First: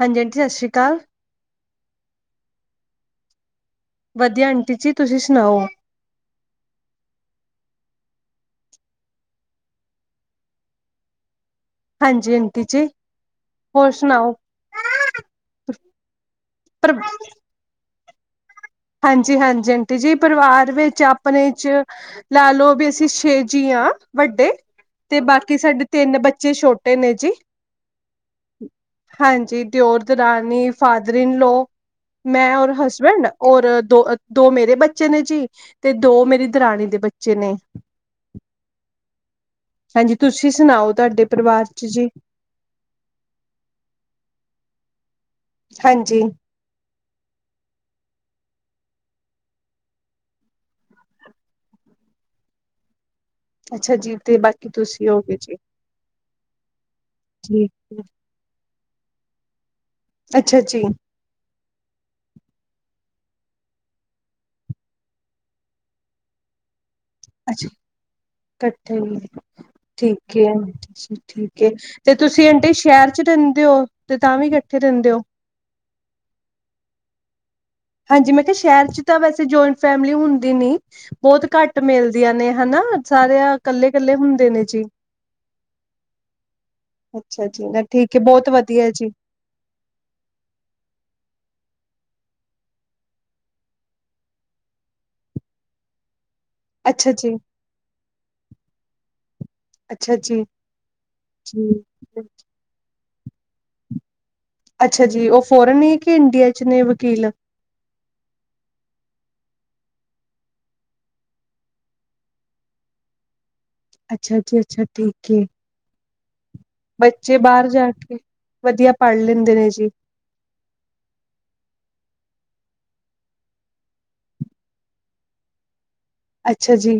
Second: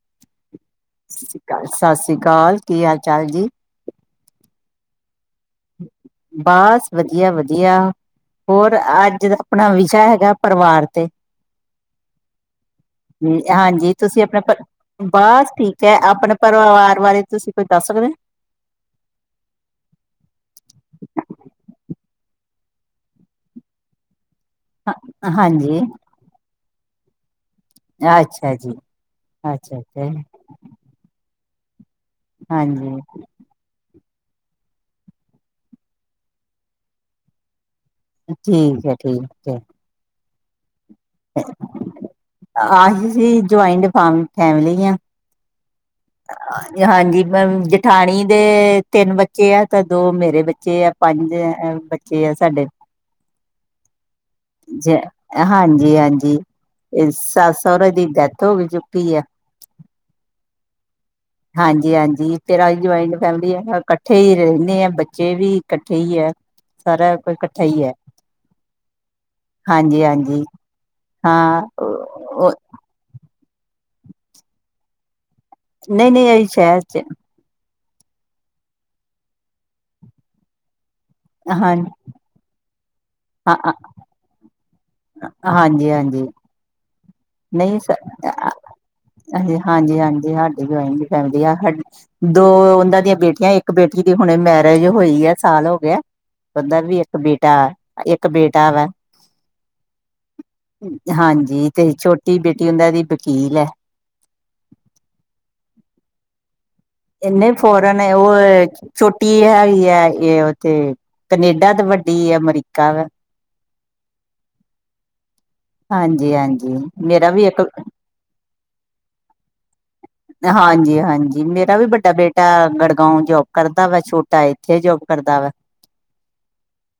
ਹਾਂਜੀ, ਅੰਟੀ ਸਤਿ ਸ਼੍ਰੀ ਅਕਾਲ। ਸਤਿ ਸ਼੍ਰੀ ਅਕਾਲ ਸਤਿ ਸ਼੍ਰੀ ਅਕਾਲ। ਕੀ ਹਾਲ ਚਾਲ ਜੀ? ਵਧੀਆ ਆੰਟੀ ਜੀ, ਤੁਸੀ ਸੁਨਾਓ। ਬਸ ਵਧੀਆ ਵਧੀਆ। ਹੋਰ ਅੱਜ ਦਾ ਆਪਣਾ ਵਿਸ਼ਾ ਹੈਗਾ ਪਰਵਾਰ ਤੇ? ਹਾਂਜੀ ਅੰਟੀ ਜੀ। ਹੋਰ ਹਾਂਜੀ, ਤੁਸੀਂ ਸੁਣਾਓ ਆਪਣਾ ਪ ਬਸ ਠੀਕ ਐ, ਆਪਣੇ ਪਰ ਪਰਵਾਰ ਬਾਰੇ ਤੁਸੀਂ ਕੋਈ ਦੱਸ ਸਕਣੇ। ਹਾਂਜੀ ਹਾਂਜੀ ਅੰਟੀ ਜੀ ਪਰਿਵਾਰ ਵਿੱਚ ਆਪਣੇ ਚ ਲਾ ਲਓ ਵੀ ਅਸੀਂ ਛੇ ਜੀ ਆ ਵੱਡੇ ਤੇ ਬਾਕੀ ਹਾਂਜੀ ਸਾਡੇ ਤਿੰਨ ਬੱਚੇ ਛੋਟੇ ਨੇ ਜੀ, ਅੱਛਾ ਜੀ ਹਾਂਜੀ ਅੱਛਾ ਦਿਓਰ, ਅੱਛਾ ਦਰਾਣੀ ਫਾਦਰ ਇਨ ਲੋ, ਮੈਂ ਔਰ ਹਾਂਜੀ ਹਸਬੈਂਡ ਔਰ ਦੋ ਦੋ ਮੇਰੇ ਬੱਚੇ ਨੇ ਜੀ ਤੇ ਦੋ ਮੇਰੀ ਦਰਾਣੀ ਦੇ ਬੱਚੇ ਨੇ। ਠੀਕ ਐ ਠੀਕ ਐ। ਹਾਂਜੀ, ਤੁਸੀਂ ਸੁਣਾਓ ਤੁਹਾਡੇ ਪਰਿਵਾਰ ਚ ਜੀ? ਆਹੀ ਜੀ ਜੁਆਇੰਟ ਫਮ ਫੈਮਲੀ ਆ। ਹਾਂਜੀ। ਹਾਂਜੀ, ਜਠਾਣੀ ਦੇ ਤਿੰਨ ਬੱਚੇ ਆ ਤੇ ਦੋ ਮੇਰੇ ਬੱਚੇ ਆ। ਪੰਜ ਬੱਚੇ ਆ ਸਾਡੇ। ਅੱਛਾ ਜੀ ਤੇ ਬਾਕੀ ਜ ਤੁਸੀਂ ਹੋਗੇ ਜੀ ਹਾਂਜੀ ਹਾਂਜੀ। ਸੱਸ, ਜੀ ਸਹੁਰੇ ਦੀ ਡੈਥ ਹੋ ਚੁੱਕੀ ਆ। ਅੱਛਾ ਜੀ। ਹਾਂਜੀ ਹਾਂਜੀ, ਤੇਰਾਂ ਜੁਆਇੰਟ ਫੈਮਲੀ ਐ ਇਕੱਠੇ ਹੀ ਰਹਿਣੇ ਆ, ਬੱਚੇ ਵੀ ਇਕੱਠੇ ਹੀ ਐ। ਸਾਰਾ ਪਰਿ ਕੱਠਾ ਅੱਛਾ ਹੀ ਐ‌। ਇਕੱਠੇ ਹੀ, ਠੀਕ ਹਾਂਜੀ ਐ ਹਾਂ ਠੀਕ ਐ ਤੇ ਤੁਸੀਂ ਅੰਟੀ ਸ਼ਹਿਰ ਚ ਰਹਿੰਦੇ ਓ ਤੇ ਤਾਂ ਵੀ ਇਕੱਠੇ ਰਹਿੰਦੇ ਓ? ਨਹੀਂ ਨਹੀਂ ਅਹੀ ਸ਼ਹਿਰ ਚ। ਹਾਂਜੀ ਮੈਂ ਕਿਹਾ ਸ਼ਹਿਰ ਚ ਤਾਂ ਵੈਸੇ ਜੁਆਇੰਟ ਫੈਮਿਲੀ ਹੁੰਦੀ ਨੀ, ਬਹੁਤ ਹਾਂ ਘੱਟ ਮਿਲ ਮਿਲਦੀਆਂ ਨੇ ਹਨਾ, ਸਾਰੇ ਆ ਕੱਲੇ ਕੱਲੇ ਹੁੰਦੇ ਨੇ ਜੀ। ਹਾਂਜੀ ਹਾਂਜੀ। ਅੱਛਾ ਅੱਛਾ, ਨਹੀਂ ਚਲ ਠੀਕ ਐ ਬਹੁਤ ਵਧੀਆ ਜੀ। ਹਾਂਜੀ ਹਾਂਜੀ, ਹਾਡੀ ਜਆਇੰਟ ਫੈਮਿਲੀ ਆ ਹਾਡੀ। ਦੋ ਉਹਨਾਂ ਦੀਆਂ ਬੇਟੀਆਂ, ਇੱਕ ਬੇਟੀ ਦੀ ਹੁਣੇ ਮੈਰਿਜ ਹੋਈ ਐ ਸਾਲ ਹੋ ਗਿਆ। ਓਦਾ ਵੀ ਅੱਛਾ ਇੱਕ ਜੀ, ਬੇਟਾ, ਇੱਕ ਬੇਟਾ ਰ ਅੱਛਾ ਜੀ, ਹਾਂਜੀ ਜੀ। ਤੇ ਛੋਟੀ ਬੇਟੀ ਉਨ੍ਹਾਂ ਦੀ ਵਕੀਲ ਆ। ਅੱਛਾ ਜੀ, ਉਹ ਫੋਰਨ ਏ ਕਿ ਇੰਡੀਆ ਚ ਨੇ ਵ ਨਹੀਂ ਫੋਰਨ ਐ, ਓ ਛੋਟੀ ਹੈਗੀ ਐ ਉੱਥੇ ਕਨੇਡਾ ਤੇ ਵੱਡੀ ਅਮਰੀਕਾ ਵਾ। ਅੱਛਾ ਜੀ ਅੱਛਾ ਠੀਕ ਐ, ਹਾਂਜੀ ਹਾਂਜੀ ਮੇਰਾ ਬੱਚੇ ਵੀ ਇੱਕ ਬਾਹਰ ਜਾ ਕੇ ਵਧੀਆ ਪੜ੍ਹ ਲੈਂਦੇ ਨੇ ਜੀ। ਹਾਂਜੀ ਹਾਂਜੀ, ਮੇਰਾ ਵੀ ਵੱਡਾ ਬੇਟਾ ਗੜਗਾਓ ਜੋਬ ਕਰਦਾ ਵਾ, ਛੋਟਾ ਏ ਇੱਥੇ ਜੋਬ ਕਰਦਾ ਵਾ। ਅੱਛਾ ਜੀ,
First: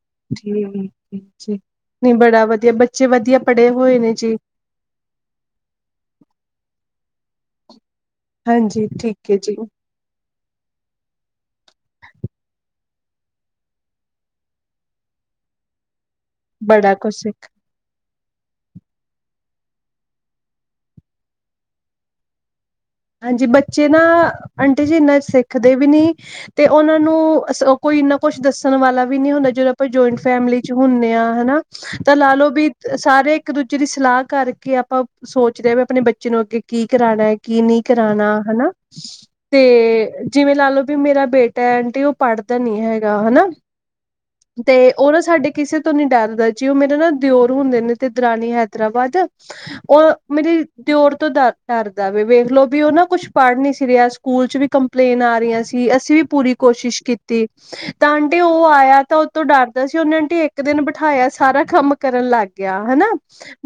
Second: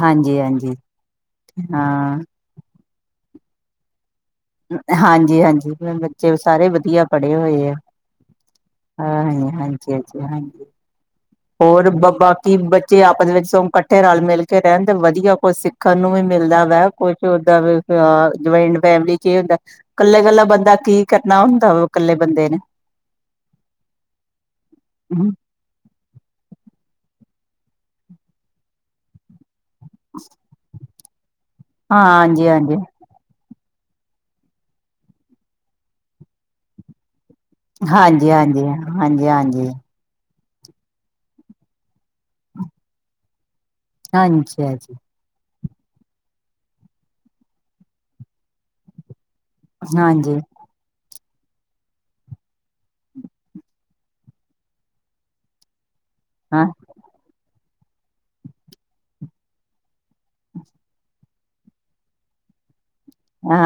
ਹਾਂਜੀ ਠੀਕ ਹਾਂਜੀ ਜੀ ਠੀਕ ਨਹੀਂ ਹਾਂ ਬੜਾ ਵਧੀਆ ਬੱ ਬੱਚੇ ਵਧੀਆ ਪੜ੍ਹੇ ਹੋਏ ਨੇ ਜੀ। ਹਾਂਜੀ ਹਾਂਜੀ, ਬੱਚੇ ਸਾਰੇ ਵਧੀਆ ਪੜ੍ਹੇ ਹੋਏ ਆ। ਹਾਂਜੀ ਹਾਂ ਠੀਕ ਹੈ ਹਾਂਜੀ ਜੀ ਹਾਂਜੀ ਹਾਂਜੀ ਹਾਂਜੀ। ਹੋਰ ਬ ਬਾਕੀ ਬੱਚੇ ਆਪਸ ਵਿੱਚ ਸਗੋਂ ਇਕੱਠੇ ਰਲ ਮਿਲ ਕੇ ਰਹਿਣ ਦੇ ਵਧੀਆ ਕੁਛ ਸਿੱਖ ਸਿਖਣ ਨੂੰ ਵੀ ਮਿਲਦਾ ਵਾ, ਬੜਾ ਕੁਛ ਸਿੱਖ ਓਦਾਂ ਜੁਆਇੰਟ ਫੈਮਲੀ ਚ ਏ ਹੁੰਦਾ ਕੱਲੇ, ਕੱਲਾ ਬੰਦਾ ਕੀ ਕਰਨਾ ਹੁੰਦਾ ਵਾ ਕੱਲੇ ਬੰਦੇ ਨੇ ਹਾਂਜੀ, ਬੱਚੇ ਨਾ ਆਂਟੀ ਜੀ ਨਸਿੱਖ ਨਾ ਸਿਖਦੇ ਵੀ ਨੀ ਤੇ ਉਹਨਾਂ ਨੂੰ ਅ ਕੋਈ ਇੰਨਾ ਕੁਛ ਦੱਸਣ ਵਾਲਾ ਵੀ ਨੀ ਹੁੰਦਾ, ਜਿਦੋਂ ਆਪਾਂ ਜਆਇੰਟ ਫੈਮਿਲੀ ਚ ਹੁੰਨੇ ਆ ਹਨਾ ਤਾਂ ਹਾਂਜੀ ਲਾਲੋ ਵੀ ਹਾਂਜੀ ਸਾਰੇ ਇੱਕ ਦੂਜੇ ਦੀ ਸਲਾਹ ਕਰਕੇ ਆਪਾਂ ਸੋਚਦੇ ਆ ਵੀ ਆਪਣੇ ਬੱਚੇ ਨੂੰ ਅੱਗੇ ਕੀ ਕਰਾਣਾ ਐ ਕੀ ਨਹੀਂ ਹਾਂਜੀ ਕਰਾਣਾ ਹਾਂਜੀ ਹਨਾ ਹਾਂਜੀ ਤੇ ਹਾਂਜੀ ਹਾਂਜੀ ਤੇ ਜਿਵੇਂ ਲਾਲੋੋ ਵੀ ਮੇਰਾ ਬੇਟਾ ਐ ਆਂਟੀ ਉਹ ਪੜ੍ਹਦਾ ਨੀ ਹੈਗਾ ਹਨਾ ਹਾਂਜੀ ਤੇ ਉਹ ਨਾ ਸਾਡੇ ਕਿਸੇ ਤੋਂ ਨੀ ਡਰਦਾ, ਜੀ ਉਹ ਮੇਰੇ ਨਾ ਦਿਓਰ ਹੁੰਦੇ ਨੇ ਤੇ ਦਰਾਨੀ ਹੈਦਰਾਬਾਦ ਉਹ ਹਾਂਜੀ ਮੇਰੇ ਦਿਓਰ ਤੋਂ ਡ ਡਰਦਾ ਵ ਵੇਖਲੋ ਵੀ ਉਹ ਨਾ ਕੁਛ ਪੜ੍ਹ ਨਹੀਂ ਸੀ ਰਿਹਾ ਸਕੂਲ ' ਵੀ ਕੰਪਲੇਨ ਆ ਰਹੀਆਂ ਸੀ, ਅਸੀਂ ਵੀ ਪੂਰੀ ਹਾਂ ਕੋਸ਼ਿਸ਼ ਕੀਤੀ। [inaudible] ਤਾਂ ਆਂਟੀ ਉਹ ਆਇਆ ਤਾਂ ਉਹਤੋਂ ਡਰਦਾ ਸੀ ਉਹਨੇ ਆਂਟੀ ਇੱਕ ਦਿਨ ਬਿਠਾਇਆ, ਸਾਰਾ ਕੰਮ ਕਰਨ ਲੱਗ ਗਿਆ ਹਨਾ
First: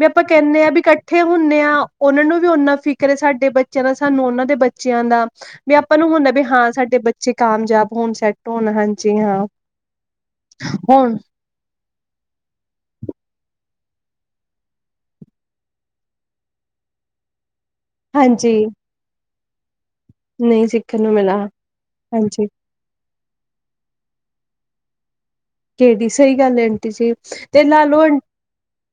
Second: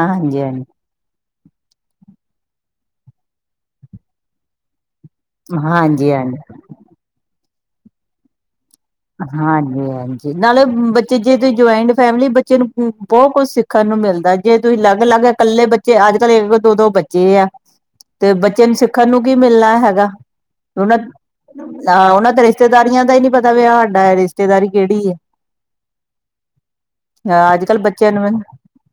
ਵੀ ਆਪਾਂ ਕਹਿੰਨੇ ਹਾਂਜੀ ਆ ਵੀ ਇਕੱਠੇ ਹੁੰਨੇ ਆ, ਉਹਨਾ ਨੂੰ ਵੀ ਓਨਾ ਫ਼ਿਕਰ ਸਾਡੇ ਬੇ ਚਲੋ ਸਾਨੂੰ ਉਹਨਾਂ ਦੇ ਬੱਚਿਆਂ ਦਾ, ਵੀ ਆਪਾਂ ਨੂੰ ਹਾਂਜੀ ਹੁੰਦਾ ਹਾਂਜੀ ਵੀ ਹਾਂ ਸਾਡੇ ਬੇ ਚ ਕਾਮਯਾਬ ਹੋਣ ਸੈੱਟ ਹੋਣ ਹਾਜੀ। ਹਾਂਜੀ, ਹਾਂਜੀ ਨਾਲੇ ਹੋਣ ਬੱਚੇ ਜੇ ਜੁਆਇੰਟ ਫੈਮਿਲੀ ਬੱਚੇ ਨੂੰ ਬਹੁਤ ਕੁੱਝ ਸਿੱਖਣ ਨੂੰ ਮਿਲਦਾ ਜੇ ਤੁਸੀਂ ਅਲੱਗ- ਅਲੱਗ ਇਕੱਲੇ ਬੇ ਅੱਜ- ਕੱਲ੍ਹ ਇੱਕ-ਇਕ, ਦੋ -ਦੋ ਬੱਚੇ ਆ ਤੇ ਹਾਂਜੀ ਬੱਚੇ ਨੂੰ ਸਿੱਖਣ ਨੂੰ ਕੀ ਮਿਲਣਾ ਹੈਗਾ। ਨਹੀਂ ਉਹ ਸਿੱਖਣ ਨੂੰ ਮਿਲਾ ਨਾਂਹ ਉਹਨਾਂ ਤੇ ਹਾਂਜੀ ਰਿਸ਼ਤੇਦਾਰੀਆਂ ਦਾ ਈ ਨੀ ਪਤਾ ਵੀ ਸਾਡਾ ਐ ਰਿਸ਼ਤੇਦਾਰੀ ਕਿਹੜੀ ਐ। ਕਿਹੜੀ ਸਹੀ ਗੱਲ ਏ ਆਂਟੀ ਜੀ ਤੇ ਕੱਲ੍ਹ ਲਾ ਲਓਂ ਬੱਚਿਆਂ ਨੂੰ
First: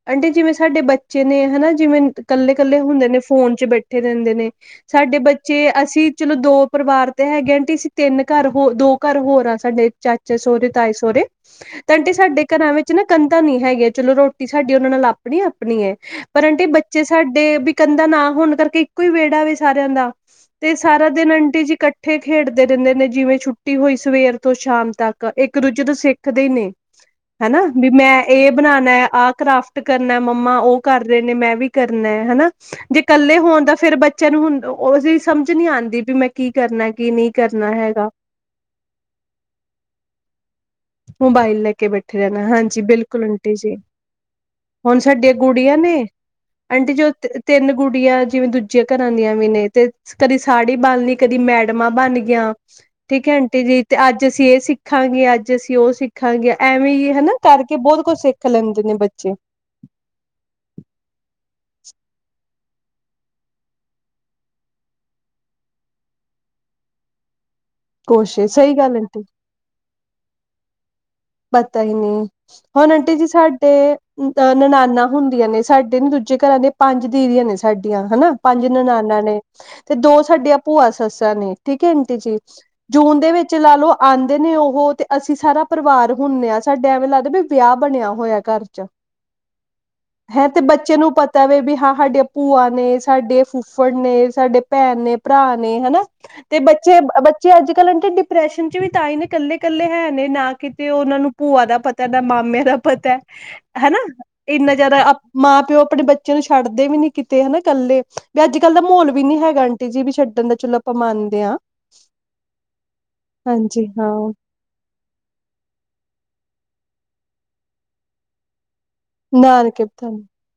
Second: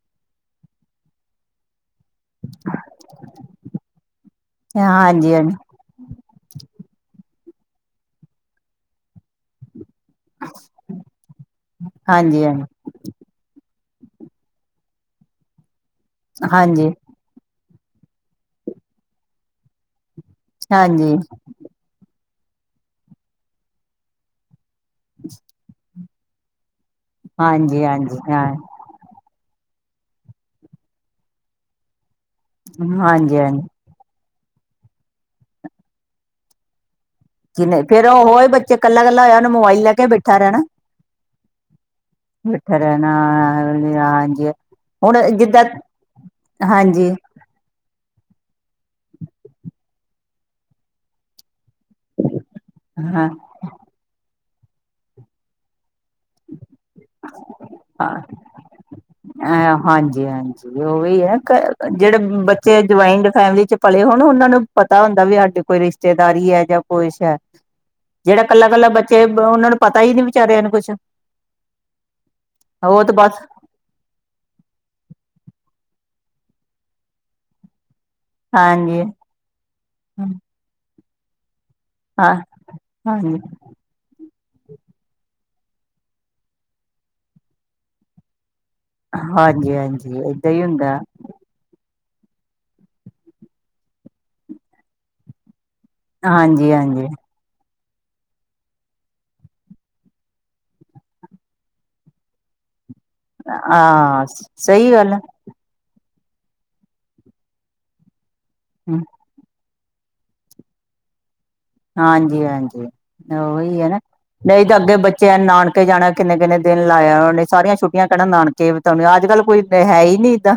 ਆਂਟੀ ਜਿਵੇਂ ਸਾਡੇ ਬੱਚੇ ਨੇ ਹਨਾ ਜਿਵੇਂ ਇਕੱਲੇ- ਕੱਲੇ ਹੁੰਦੇ ਨੇ ਫੋਨ ਚ ਬੈਠੇ ਰਹਿੰਦੇ ਨੇ ਸਾਡੇ ਹਾਂਜੀ ਹਾਂਜੀ ਬੱਚੇ ਅਸੀਂ ਚਲੋ ਦੋ ਪਰਿਵਾਰ ਤੇ ਹੈਗੇ ਆ, ਅੰਟੀ ਅਸੀਂ ਤਿੰਨ ਘਰ ਹੋ ਦੋ ਘਰ ਹੋਰ ਆ ਸਾਡੇ ਚਾਚੇ ਸਹੁਰੇ, ਤਾਏ ਸਹੁਰੇ ਤੇ ਆਂਟੀ ਹਾਂਜੀ ਹਾਂਜੀ ਸਾਡੇ ਘਰਾਂ ਵਿੱਚ ਨਾ ਕੰਧਾਂ ਨੀ ਹੈਗੀਆ, ਚਲੋ ਰੋਟੀ ਸਾਡੀ ਉਹਨਾਂ ਨਾਲ ਆਪਣੀ ਆਪਣੀ ਐ, ਪਰ ਆਂਟੇ ਹਾਂਜੀ ਬੱਚੇ ਸਾਡੇ ਪੀ ਕੰਧਾ ਨਾ ਹੋਣ ਕਰਕੇ ਇੱਕੋ ਹੀ ਵਿਹੜਾ ਵ ਸਾਰਿਆਂ ਦਾ ਤੇ ਸਾਰਾ ਹਾਂਜੀ ਦਿਨ ਆਂਟੀ ਜੀ ਕੱ ਇਕੱਠੇ ਖੇਡਦੇ ਰਹਿੰਦੇ ਨੇ, ਜਿਵੇਂ ਛੁੱਟੀ ਹੋਈ ਸਵੇਰ ਤੋਂ ਸ਼ਾਮ ਤੱਕ ਇੱਕ ਦੂਜੇ ਤੋਂ ਸਿੱਖ ਕਦੇ ਨਹੀਂ, ਹਨਾ ਹਾਂਜੀ ਵੀ ਹਾਂਜੀ ਮੈਂ ਹਾਂ ਇਹ ਬਣਾਣਾ ਆਹ ਕਰਾਫਟ ਕਰਨਾ ਮੰਮਾ ਉਹ ਕਰਦੇ ਨੇ ਮੈਂ ਵੀ ਕਰਨਾ ਹਨਾ ਜੇ ਹਾਂਜੀ ਇਕੱਲੇ ਹੋਣ ਹਾਂਜੀ ਤਾਂ ਫੇਿਰ ਬਚਿਆਂ ਨੂੰ ਹੁਣ ਉਹਦੀ ਸਮਝ ਨਹੀਂ ਆਂਦੀ ਵੀ ਮੈਂ ਕੀ ਕਰਨਾ, ਕੀ ਨਹੀਂ ਕਰਨਾ ਹੈਗਾ। ਜ ਕੱਲਾ- ਕੱਲਾ ਹੋਇਆ ਉਹਨੇ ਮੋਬਾਈਲ ਲ ਲੈ ਕੇ ਬੈਠਾ ਰਹਿਣਾ। ਮੋਬਾਈਲ ਲੈ ਕੇ ਬੈਠ ਉੱਥੇ ਰਣਾ, ਬੈਠਾ ਹਾਂਜੀ, ਰਹਿਣਾ ਬਿਲਕੁਲ ਆਂਟੀ ਜੀ ਹਾਂਜੀ ਹੁਣ ਸਾਡੀਆਂ ਗੁੜੀਆਂ ਨੇ ਆਂਟੀ ਜੀ ਹਾਂਜੀ ਉਅ ਤਿੰਨ ਗੁੜੀਆਂ ਜਿਵੇਂ ਦੂਜੀਆਂ ਘਰਾਂ ਦੀਆਂ ਵੀ ਨੇ ਤੇ ਕਦੀ ਸਾੜੀ ਬਣਲੀ ਕਦੀ ਮੈਡਮਾਂ ਬਣਗੀਆਂ ਠੀਕ ਹਾਂ ਐ ਆਂਟੀ ਜੀ ਤੇ ਅੱਜ ਅਸੀਂ ਇਹ ਸਿੱਖਾਂਗੇ ਅੱਜ ਤੇ ਅਸੀਂ ਉਹ ਸਿੱਖਾਂਗੇ, ਐਵੇਂ ਹੀ ਹਨਾ ਕਰਕੇ ਬਹੁਤ ਕੁਛ ਸਿੱਖ ਲੈਂਦੇ ਨੇ ਬੱਚੇ ਅ ਹਾਂਜੀ, ਹਾਂਜੀ ਉਹ ਵੀ ਹੈ ਨਾ ਜਿਹੜੇ ਬੱਚੇ ਜੁਆਇੰਟ ਫੈਮਲੀ ਚ ਪਲੇ ਹੋਣ ਉਹਨਾਂ ਨੂੰ ਪਤਾ ਹੁੰਦਾ ਵੀ ਸਾਡੇ ਕੋਈ ਰਿਸ਼ਤੇਦਾਰੀ ਐ ਜਾਂ ਕੁਛ ਐ ਕੁਛ ਜਿਹੜਾ ਕੱਲਾ- ਸਹੀ ਕੱਲਾ ਗੱਲ ਆਂਟੀ ਬੱਚੇ ਉਹਨਾਂ ਨੂੰ ਪਤਾ ਈ ਨੀ ਵਿਚਾਰਿਆਂ ਨੂੰ ਕੁਛ ਪਤਾ ਈ ਨਹੀਂ, ਹੁਣ ਉਹ ਤੇ ਆਂਟੀ ਜੀ ਬਸ ਸਾਡੇ ਤੇ ਅ ਨਨਾਨਾ ਹੁੰਦੀਆਂ ਨੇ, ਸਾਡੇ ਨੇ ਦੂਜੇ ਘਰਾਂ ਦੇ ਪੰਜ ਦੀਦੀਆਂ ਨੇ ਸਾਡੀਆਂ ਹਨਾ ਪੰਜ ਹਾਂਜੀ ਨਨਾਨਾ ਨੇ ਤੇ ਦੋ ਸਾਡੀਆਂ ਭੂਆ ਸੱਸਾਂ ਨੇ ਠੀਕ ਐ ਆਂਟੀ ਹਾਂ ਜੀ, ਜੂਨ ਦੇ ਹਾਂਜੀ ਵਿੱਚ ਲਾ ਲਓ ਆਂਦੇ ਨੇ ਉਹ ਤੇ ਅਸੀਂ ਸਾਰਾ ਪਰਿਵਾਰ ਹੁੰਨੇ ਆ ਸਾਡੇ ਐਵੇਂ ਲੱਗਦਾ ਵੀ ਵਿਆਹ ਬਣਿਆ ਹੋਇਆ ਘਰ 'ਚ। ਹਾਂਜੀ-ਹਾਂਜੀ ਏਦਾਂ ਈ ਹੁੰਦਾ। ਤਵੇ ਵੀ ਹਾਂ ਹਾਡੀਆਂ ਭੂਆ ਨੇ, ਸਾਡੇ ਫੁੱਫੜ ਨੇ, ਸਾਡੇ ਭੈਣ ਨੇ, ਭਰਾ ਨੇ ਹਨਾ। ਤੇ ਹਾਂਜੀ ਬੱਚੇ, ਹਾਂਜੀ ਬੱਚੇ ਅੱਜ ਕੱਲ ਡਿਪਰੈਸ਼ਨ ਚ ਵੀ ਤਾਂ ਹੀ ਨੇ ਕੱਲੇ-ਕੱਲੇ ਹੈ ਨੇ ਨਾ ਕਿ ਤੇ ਉਹਨਾਂ ਨੂੰ ਭੂਆ ਦਾ ਪਤਾ ਨਾ ਮਾਮਿਆਂ ਦਾ ਪਤਾ। ਹਨਾ, ਹਾਂ ਇੰਨਾ ਸਹੀ ਜ਼ਿਆਦਾ ਗੱਲ ਮਾਂ-ਪਿਓ ਆਪਣੇ ਬੱ ਬੱਚੇ ਨੂੰ ਛੱਡਦੇ ਵੀ ਨੀ ਕੀਤੇ ਹਨਾ ਇਕੱਲੇ ਵੀ ਅੱਜਕੱਲ੍ਹ ਦਾ ਮਾਹੌਲ ਵੀ ਨੀ ਹੈਗਾ ਆਂਟੀ ਜੀ ਵੀ ਛੱਡਣ ਦਾ ਚਲੋ ਆਪਾਂ ਮੰਨਦੇ ਆ। ਹਾਂਜੀ-ਹਾਂਜੀ ਉਹੀ ਹਾਂਜੀ ਹੈ ਨਾ ਹਾਂ ਨਹੀਂ ਤਾਂ ਅੱਗੇ ਬੱਚੇ ਨਾਨਕੇ ਜਾਣਾ ਕਿੰਨੇ-ਕਿੰਨੇ ਦਿਨ ਲਾ ਆਉਣੇ ਸਾਰੀਆਂ ਛੁੱਟੀਆਂ ਕਹਿਣਾ ਨਾ ਨਕੇ ਬਿਤਾਉਣੇ ਅੱਜਕੱਲ ਕੋਈ ਨਾਨਕੇ ਹੈ ਈ ਬਥਾਨੇ ਨੀ ਇੱਦਾਂ।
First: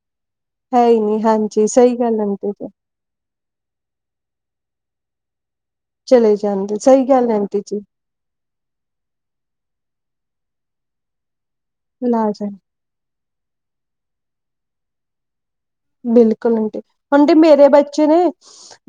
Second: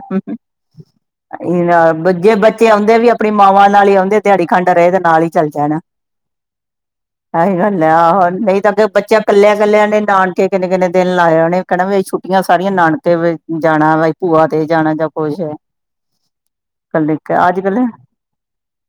ਹੈ ਹੀ ਨੀ ਇਹੀ ਹਾਂਜੀ ਨਾ ਸਹੀ ਗੱਲ ਜੇ ਆਂਟੀ ਬੱਚੇ ਜੀ ਆਉਂਦੇ ਵੀ ਆਪਣੀ ਮਾਵਾਂ ਨਾਲ ਈ ਆਉਂਦੇ ਦਿਹਾੜੀ ਖੰਡ ਰਹੇ ਤੇ ਨਾਲ ਈ ਚਲ ਜਾਣਾ। ਚਲੇ ਜਾਂਦੇ। ਸਹੀ ਗੱਲ ਤਾਹੀ ਆਂਟੀ ਨਾ ਜੀ ਲਿਆਉਣ ਨਹੀਂ ਤਾਂ ਅੱਗੇ ਬੱਚਿਆਂ ਕੱਲਿਆ-ਕੱਲਿਆਂ ਨੇ ਨਾਨਕੇ ਕਿੰਨੇ-ਕਿੰਨੇ ਦਿਨ ਲਾ ਆਉਣੇ ਕਹਿਣਾ ਵੀ ਲਾ ਛੁੱਟੀਆਂ ਜਾਂਦੇ ਸਾਰੀਆਂ ਨਾਨਕੇ ਜਾਣਾ ਬਾਈ ਭੂਆ ਦੇ ਜਾਣਾ ਜਾਂ ਕੁਛ। ਬਿਲਕੁਲ ਆਂਟੀ, ਕੱਲੇ ਆਂਟੀ ਅੱਜ ਮੇਰੇ ਕੱਲ ਬੱਚੇ ਨੇ,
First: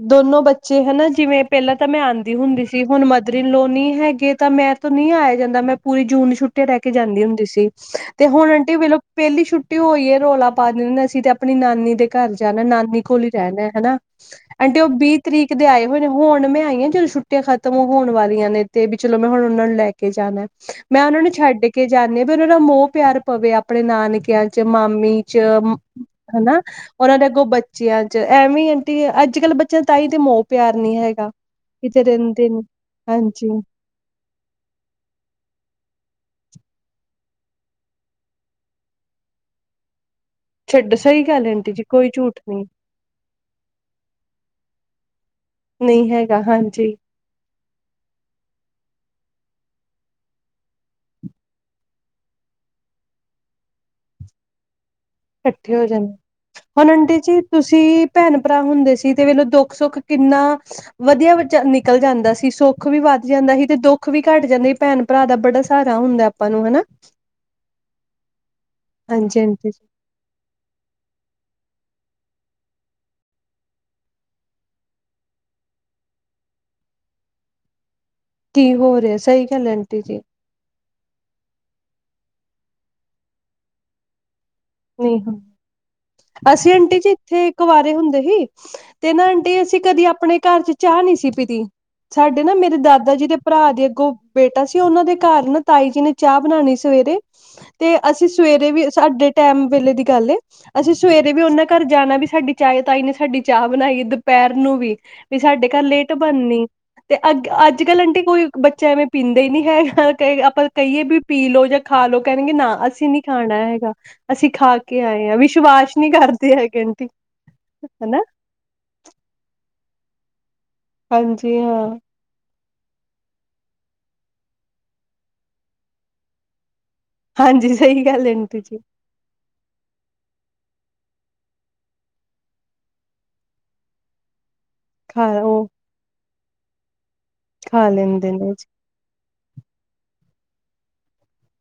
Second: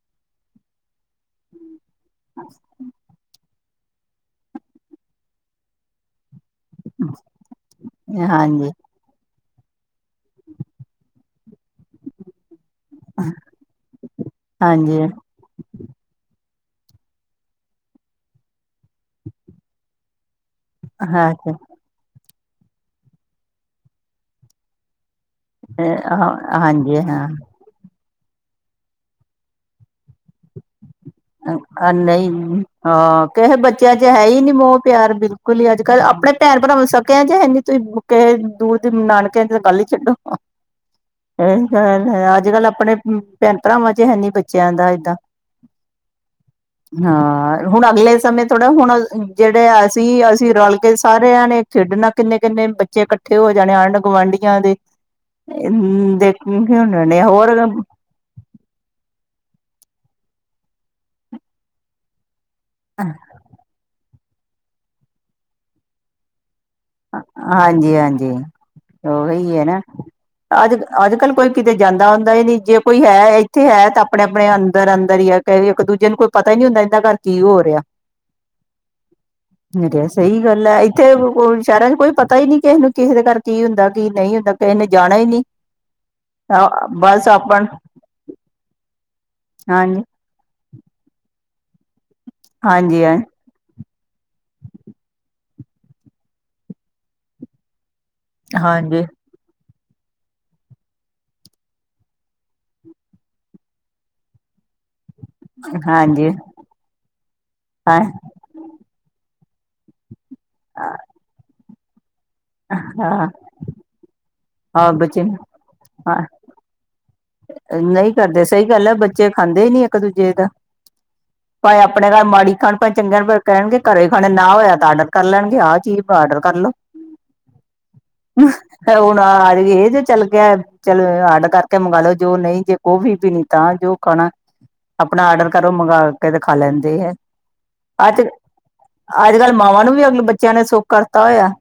ਦੋਨੋ ਬੱਚੇ ਹਨਾ ਜਿਵੇਂ ਪਹਿਲਾਂ ਤਾਂ ਮੈਂ ਆਂਦੀ ਹੁੰਦੀ ਸੀ, ਹੁਣ ਮਦਰ ਇਨ ਲੋ ਨੀ ਹੈਗੇ ਤਾਂ ਮੇਰੇ ਤੋਂ ਨਹੀਂ ਆਇਆ ਜਾਂਦਾ ਮੈਂ ਪੂਰੀ ਜੂਨ ਛੁੱਟੀ ਛੁੱਟੀਆ ਰਹਿ ਕੇ ਜਾਂਦੀ ਹੁੰਦੀ ਸੀ, ਤੇ ਹੁਣ ਹਾਂਜੀ ਆਂਟੀ ਵੇਲੋਂ ਪਹਿਲੀ ਛੁੱਟੀ ਹੋਈ ਏ ਰੌਲਾ ਪਾ ਦਿੰਦੇ ਅਸੀ ਤੇ ਆਪ ਆਪਣੀ ਨਾਨੀ ਦੇ ਘਰ ਜਾਣਾ ਨਾਨੀ ਕੋਲ ਹੀ ਰਹਿਣਾ ਹਨਾ, ਆਂਟੀ ਉਹ ਹਾਂਜੀ ਬੀ ਤਰੀਕ ਦੇ ਆਏ ਹੋਏ ਨੇ ਹੁਣ ਮੈਂ ਆਈ ਆ ਜਦੋਂ ਛੁੱਟੀਆਂ ਖਤਮ ਹੋਣ ਵਾਲੀਆਂ ਨੇ ਤੇ ਵੀ ਚਲੋ ਮੈਂ ਹੁਣ ਉਹਨਾਂ ਨੂੰ ਲੈ ਕੇ ਜਾਣਾ। ਮੈਂ ਉਹਨਾਂ ਨੂੰ ਅੱਛਾ ਛੱਡ ਕੇ ਜਾਂਨੀ ਆ ਵੀ ਉਹਨਾਂ ਦਾ ਮੋਹ ਪਿਆਰ ਪਵੇ ਆਪਣੇ ਨਾਨਕਿਆਂ 'ਚ ਮਾਮੀ 'ਚ, ਹਨਾ ਹਾਂਜੀ ਉਹਨਾਂ ਦੇ ਅੱਗੋ ਬੱਚਿਆਂ 'ਚ, ਐਵੇਂ ਆਂਟੀ ਅੱਜ-ਕੱਲ੍ਹ ਬੱਚਿਆਂ ਦਾ ਤਾਂਹੀ ਤੇ ਮੋਹ ਪਿਆਰ ਨੀ ਹੈਗਾ। ਕਿਤੇ ਨਹੀਂ, ਰਹਿੰਦੇ ਨੀ ਹਾਂ ਹਾਂਜੀ ਕਿਹੇ ਬੱ ਬੱਚਿਆਂ 'ਚ ਹੈ ਈ ਨੀ ਮੋਹ ਪਿਆਰ ਬਿਲਕੁਲ ਹੀ ਅੱਜ- ਕੱਲ੍ਹ ਆਪਣੇ ਭੈਣ ਭਰਾਵਾਂ ਨੂੰ ਸਕਿਆ 'ਚ ਹੈਨੀ ਤੁਸੀਂ ਕੇ ਦੂਰ ਦੀ ਨਾਨਕਿਆਂ ਦੀ ਤਾਂ ਗੱਲ ਹੀ ਛੱਡੋ। ਛੱਡੋ ਸਹੀ ਗੱਲ ਇਹੀ ਆਂਟੀ ਜੀ ਗੱਲ ਕੋਈ ਹੈ ਝੂਠ ਅੱਜ-ਕੱਲ ਨਹੀਂ ਆਪਣੇ ਭੈਣ-ਭਰਾਵਾਂ 'ਚ ਹੈਨੀ ਬੱਚਿਆਂ ਦਾ ਏਦਾਂ। ਨਹੀਂ ਹੈਗਾ ਹਾਂਜੀ। ਹਾਂ ਹੁਣ ਅਗਲੇ ਸਮੇਂ ਥੋੜਾ, ਹੁਣ ਜਿਹੜੇ ਅਸੀਂ ਅਸੀਂ ਰਲ ਕੇ ਸਾਰਿਆਂ ਨੇ ਖੇਡਣਾ ਕਿੰਨੇ-ਕਿੰਨੇ ਬੱਚੇ ਇਕੱਠੇ ਹੋ ਜਾਣੇ, ਆਂਢ- ਗੁਆਂਢੀਆਂ ਦੇ। ਇਕੱਠੇ ਹੋ ਜਾਂਦੇ [unintelligible] ਹੋਰ ਭੈਣ-ਭਰਾ ਹੁੰਦੇ ਸੀ ਤੇ ਵੇਲੋ ਦੁੱਖ-ਸੁੱਖ ਕਿੰਨਾ, ਵਧੀਆ ਨਿਕਲ ਜਾਂਦਾ ਸੀ ਸੁੱਖ ਸੁੱਖ ਵੀ ਵੱਧ ਜਾਂਦਾ ਸੀ ਤੇ ਦੁੱਖ ਵੀ ਘੱਟ ਜਾਂਦਾ ਸੀ ਭੈਣ- ਭਰਾ ਦਾ ਬੜਾ ਸਹਾਰਾ ਹੁੰਦਾ ਆਪਾਂ ਨੂੰ ਹਨਾ। ਹਾਂਜੀ-ਹਾਂਜੀ, ਹਾਂਜੀ ਉਹੀ ਏ ਆਂਟੀ ਨਾ। ਜੀ ਅੱਜ ਅੱਜ-ਕੱਲ੍ਹ ਕੋਈ ਕਿਤੇ ਜਾਂਦਾ ਆਉਂਦਾ ਈ ਨੀ ਜੇ ਕੋਈ ਹੈ ਇੱਥੇ ਹੈ ਤਾਂ ਆਪਣੇ-ਆਪਣੇ ਅੰਦਰ-ਅੰਦਰ ਈ ਏ। ਪਏ ਵੀ ਇੱਕ-ਦੂਜੇ ਨੂੰ ਕੋਈ ਪਤਾ ਹੀ ਨਹੀਂ ਹੁੰਦਾ ਇਹਦਾ ਘਰ ਕੀ ਹੋ ਰਿਹਾ। ਕੀ ਹੋ ਰਿਹਾ ਸਹੀ ਗੱਲ ਏ ਮੈਂ ਆਂਟੀ ਕਿਹਾ ਜੀ। ਸਹੀ ਗੱਲ ਏ ਇੱਥੇ ਸ਼ਹਿਰਾਂ 'ਚ ਕੋਈ ਪਤਾ ਈ ਨੀ ਕਿਸੇ ਨੂੰ ਕਿਸੇ ਦੇ ਘਰ ਕੀ ਹੁੰਦਾ ਕੀ ਨਹੀਂ ਹੁੰਦਾ। ਕਿਸੇ ਨੇ ਜਾਣਾ ਹੀ ਨਹੀ, ਨਹੀਂ ਅਸੀਂ ਆਂਟੀ ਜੀ ਬਸ ਇੱਥੇ ਆਪਣ ਕੁਵਾਰੇ ਹੁੰਦੇ ਸੀ ਤੇ ਨਾ ਆਂਟੀ ਅਸੀਂ ਹਾਂਜੀ ਕਦੀ ਆਪਣੇ ਘਰ 'ਚ ਚਾਹ ਨੀ ਸੀ ਪੀਤੀ, ਸਾਡੇ ਨਾ ਮੇਰੇ ਹਾਂਜੀ ਦਾਦਾ ਜੀ ਦੇ ਭਰਾ ਦੀ ਅੱਗੋਂ ਬੇਟਾ ਸੀ ਉਹਨਾਂ ਦੇ ਘਰ ਨਾ ਤਾਈ ਜੀ ਨੇ ਚਾਹ ਬਣਾਣੀ ਸਵੇਰੇ ਤੇ ਅਸੀਂ ਸਵੇਰੇ ਵੀ, ਹਾਂਜੀ ਸਾਡੇ ਟੈਮ ਵੇਲੇ ਦੀ ਗੱਲ ਏ ਅਸੀਂ ਸਵੇਰੇ ਵੀ ਉਹਨਾਂ ਘਰ ਜਾਣਾ ਵੀ, ਸਾਡੀ ਚਾਏ ਤਾਈ ਨੇ ਸਾਡੀ ਚਾਹ ਬਣਾਈ ਏ ਦੁਪਹਿਰ ਨੂੰ ਵੀ ਵੀ ਸਾਡੇ ਘਰ ਲੇਟ ਹਾਂਜੀ ਬਣਨੀ, ਤੇ ਅੱ ਅੱਜ- ਹਾਂ ਕੱਲ੍ਹ ਆਂਟੀ ਕੋਈ ਬੱਚਾ ਐਵੇਂ ਪੀਂਦਾ ਹੀ ਨਹੀਂ ਹੈਗਾ ਕ ਆਪਾਂ ਕਹੀਏ ਵੀ ਪੀ ਲਓ ਜਾਂ ਖਾ ਲਓ ਕਹਿਣਗੇ, ਨਾ ਅਸੀਂ ਨੀ ਹਾਂ ਖਾਣਾ ਹੈਗਾ ਅਸੀਂ ਖਾ ਕੇ ਆਏ ਹਾਂ, ਵਿਸ਼ਵਾਸ ਨਹੀਂ ਹਾਂ ਕਰਦੇ ਹੈਗੇ ਨਹੀਂ ਹਨਾ ਕਰਦੇ ਸਹੀ ਗੱਲ ਹੈ, ਬੱਚੇ ਖਾਂਦੇ ਨੀ ਇੱਕ ਦੂਜੇ ਦਾ ਹਾਂਜੀ ਭਾਵੇਂ ਹਾਂ ਆਪਣੇ ਘਰ ਮਾੜੀ ਖਾਣ ਪ ਚੰਗੇ ਕਹਿਣਗੇ, ਘਰੇ ਖਾਣੇ ਨਾ ਹੋਇਆ ਤਾਂ ਆਰਡਰ ਕਰ ਲੈਣਗੇ, ਆਹ ਚੀਜ਼ ਆਰਡਰ ਕਰ ਲੋ ਹਾਂਜੀ ਸਹੀ ਗੱਲ ਹੈ, ਆਂਟੀ ਜੀ ਹੁਣ ਆ ਇਹ ਜੇ ਚੱਲ ਗਿਆ ਚਲੋ, ਆਰਡਰ ਕਰਕੇ ਮੰਗਾ ਲਉ ਜੋ ਨਹੀਂ ਜੇ ਉਹ ਵੀ ਪੀਂਦਾ ਤਾਂ ਜੋ ਖਾਣਾ ਖਾ ਆਪਣਾ ਆਡਰ ਉਹ ਕਰੋ ਮੰਗਵਾ ਕੇ ਖਾ ਲੈਂਦੇ ਹੈ, ਖਾ ਅੱਜ ਲੈਂਦੇ ਨੇ ਅੱਜ ਕੱਲ੍ਹ ਮਾਵਾਂ ਨੂੰ ਵੀ ਆਪਣੇ ਬੱਚਿਆਂ ਨੇ ਸੁੱਖ ਕਰਤਾ ਹੋਇਆ,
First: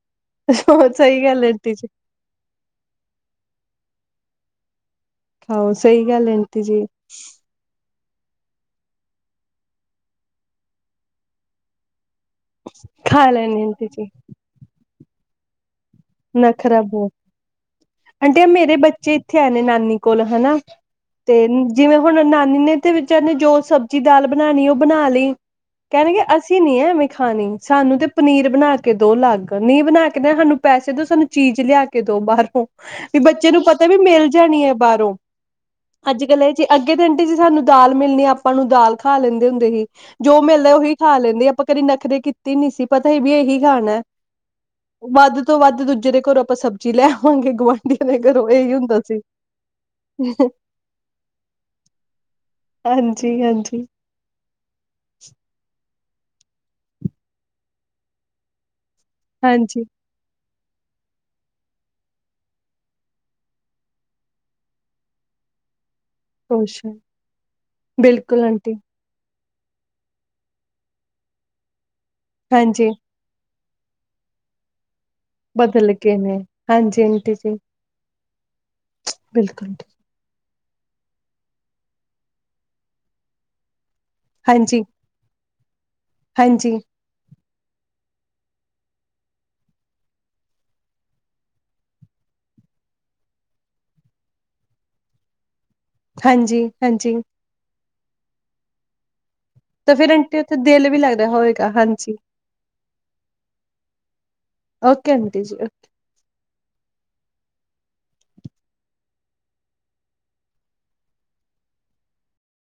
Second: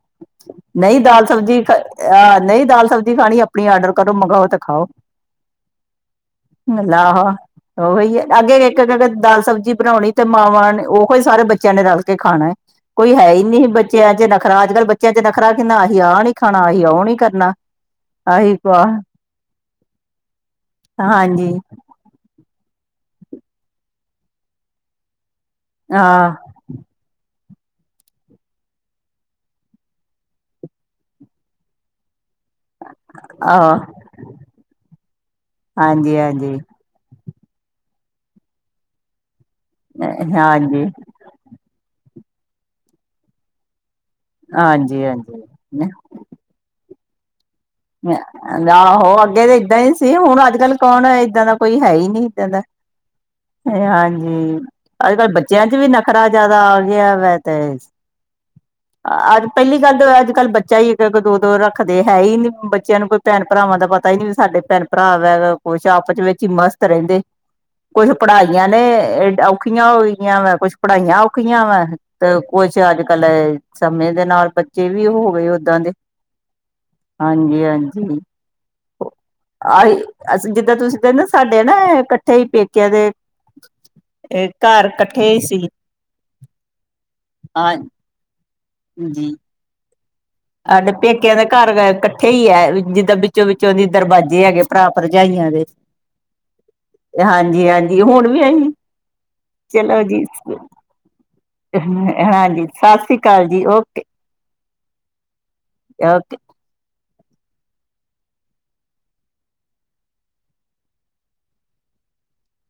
ਜੀ। ਨਹੀਂ ਸਹੀ ਦਾਲ ਗੱਲ ਸਬਜ਼ੀ ਆਂਟੀ ਜੀ ਆਹ ਨਹੀਂ ਦਾਲ ਸਬਜ਼ੀ ਖਾਣੀ, ਆਪਣੀ ਆਡਰ ਕਰੋ, ਮੰਗਾਓ ਤੇ ਖਾਓ ਖਾਓ ਸਹੀ ਗੱਲ ਏ ਮਲਾ ਉਹੀ ਹੀ ਏ ਅੱਗੇ ਇੱਕ ਦਾਲ ਸਬਜ਼ੀ ਬਣਾਉਣੀ, ਤੇ ਮਾਵਾਂ ਨੇ ਉ ਹੀ ਸਾਰੇ ਬੱਚਿਆਂ ਨੇ ਰਲ ਕੇ ਖਾਣਾ ਕੋਈ ਖਾ ਹੈ ਹੀ ਲੈਣੇ ਨੀ ਆਂਟੀ ਜੀ ਬੱਚਿਆਂ ਚ ਨਖਰਾ ਅੱਜ ਕੱਲ। ਬੱਚਿਆਂ ਚ ਨਖਰਾ ਕਿੰਨਾ ਆ ਗਿਆ ਆਹ ਨੀ ਖਾਣਾ ਨਖਰਾ ਅਹੀ ਉਹ ਬਹੁਤ ਨੀ ਕਰਨਾ ਆਂਟੀ ਆਹੀ ਕੁ। ਮੇਰੇ ਬੱਚੇ ਇੱਥੇ ਆ ਨੇ ਨਾਨੀ ਕੋਲ ਹਨਾ ਤੇ ਹਾਂਜੀ ਜਿਵੇਂ। ਹੁਣ ਨਾਨੀ ਨੇ ਤੇ ਵਿਚਾਰੀ ਨੇ ਜੋ ਸਬਜ਼ੀ ਦਾਲ ਬਣਾਉਣੀ ਉਹ ਬਣਾ ਲਈ ਕਹਿਣਗੇ ਹਾਂ ਅਸੀਂ ਨੀ ਐਵੇਂ ਖਾਣੀ ਸਾਨੂੰ ਤੇ ਪਨੀਰ ਬਣਾ ਕੇ ਦੋ ਅਲੱਗ ਨੀਂਹ ਬਣਾ ਕੇ ਨਾ ਸਾਨੂੰ। ਪੈਸੇ ਦੋ ਸਾਨੂੰ ਚੀਜ਼ ਲਿਆ ਕੇ ਦੋ ਬਾਹਰੋਂ। ਵੀ ਬੱਚੇ ਨੂੰ ਆਹ ਪਤਾ ਵੀ ਮਿਲ ਜਾਣੀ ਹੈ ਬਾਹਰੋਂ ਹਾਂਜੀ ਅੱਜ ਕੱਲ ਇਹ ਹਾਂਜੀ ਜੀ ਅ। ਕਹਿੰਦੇ ਆਂਟੀ ਜੀ ਸਾਨੂੰ ਦਾਲ ਮਿਲਣੀ ਆ ਆਪਾਂ ਨੂੰ ਦਾਲ ਖਾ ਲੈਂਦੇ ਹੁੰਦੇ ਸੀ ਜੋ ਮਿਲਦਾ ਹਾਂਜੀ ਉਹੀ ਖਾ ਲੈਂਦੇ ਆਪਾਂ। ਕਦੇ ਨਖਰੇ ਕੀਤੇ ਨੀ ਸੀ ਪਤਾ ਸੀ ਕਿ ਇਹੀ ਖਾਣਾ। ਹਾਂਜੀ-ਹਾਂਜੀ। ਇੱਕ ਦੂਜੇ ਦੇ ਘਰੋਂ ਆਪਾਂ ਸਬਜ਼ੀ ਲੈ ਆਵਾਂਗੇ ਗੁਆਂਢੀਆਂ ਦੇ ਘਰੋਂ। ਇਹੀ ਹੁੰਦਾ ਸੀ ਆਹੋ ਅੱਗੇ ਤਾਂ ਇਦਾਂ ਹੀ ਸੀ ਹੁਣ ਅੱਜ ਕੱਲ੍ਹ ਕੌਣ ਇਦਾਂ ਦਾ ਕੋਈ ਹੈ ਹੀ ਨੀ ਇੱਦਾਂ ਦਾ। ਹਾਂਜੀ-ਹਾਂਜੀ। ਹਾਂਜੀ। ਅੱਜ ਕਲ੍ਹ ਬੱਚਿਆਂ ਚ ਵੀ ਨਖਰਾ ਜਿਆਦਾ ਆ ਗਿਆ ਵੈ ਤੇ। ਅੱਜ ਪਹਿਲੀ ਹਾਂਜੀ ਗੱਲ ਤਾਂ ਅੱਜ ਕੱਲ ਬੱਚਾ ਹੀ ਇੱਕ-ਇੱਕ ਦੋ-ਦੋ ਰੱਖਦੇ ਹੈ ਹੀ ਨਹੀਂ। ਬੱਚਿਆਂ ਨੂੰ ਕੋਈ ਭੈਣ ਭਰਾਵਾਂ ਦਾ ਪਤਾ ਹੀ ਨੀ ਵੀ ਸਾਡੇ ਭੈਣ ਭਰਾ ਵੈ ਕੁਛ ਆਪਸ ਵਿੱਚ। ਖੁਸ਼ ਮਸਤ ਹੈ ਰਹਿੰਦੇ ਕੁੱਛ ਬਿਲਕੁਲ ਪੜ੍ਹਾਈਆਂ ਆਂਟੀ ਨੇ ਔਖੀਆਂ ਓਹੀ ਵਾ ਕੁੱਛ ਪੜ੍ਹਾਈਆਂ ਔਖੀਆਂ ਵੇ ਤੇ ਕੁਛ ਹਾਂਜੀ ਅੱਜ ਕੱਲ। ਅੱਜ ਕੱਲ ਸਮੇਂ ਦੇ ਨਾਲ ਬੱਚੇ ਵੀ ਉਹ। ਬਦਲ ਗਏ ਨੇ ਹਾਂਜੀ। ਆਂਟੀ ਜੀ ਹਾਂਜੀ ਹਾਂਜੀ ਉਹ ਬਿਲਕੁਲ ਠੀਕ, ਆਏ। ਅਸੀਂ ਜਿੱਦਾਂ ਤੁਸੀਂ ਕਿੰਦੇ ਸਾਡੇ ਨਾ ਕੱਠੇ ਹੀ ਪੇਕਿਆਂ ਦੇ ਹਾਂਜੀ, ਘਰ ਕੱਠੇ। ਕਠੇ ਹੀ ਸੀ। ਹਾਂਜੀ। ਹਾਂ। ਜੀ। ਸਾਡੇ ਪੇਕਿਆਂ ਦੇ ਘਰ ਗਏ ਇਕੱਠੇ ਹੀ ਹੈ, ਜਿੱਦਾਂ ਵਿੱਚੋ-ਵਿੱਚੋਂ ਦੇ ਦਰਵਾਜ਼ੇ ਹੈਗੇ ਭਰਾ-ਭਰਜਾਈਆਂ ਦੇ। ਹਾਂਜੀ-ਹਾਂਜੀ। ਹਾਂਜੀ-ਹਾਂਜੀ, ਹਾਂਜੀ ਹੁਣ ਵੀ ਆਈ ਤਾਂ ਚਲੋ ਫੇਰ ਜੀ, ਆਂਟੀ ਉੱਥੇ ਦਿਲ ਵੀ ਲੱਗਦਾ ਹੋਏਗਾ ਹਾਂਜੀ ਸਤਿ ਸ੍ਰੀ ਅਕਾਲ ਜੀ ਓਕੇ। ਓਕੇ ਆਂਟੀ ਜੀ ਓ। ਅ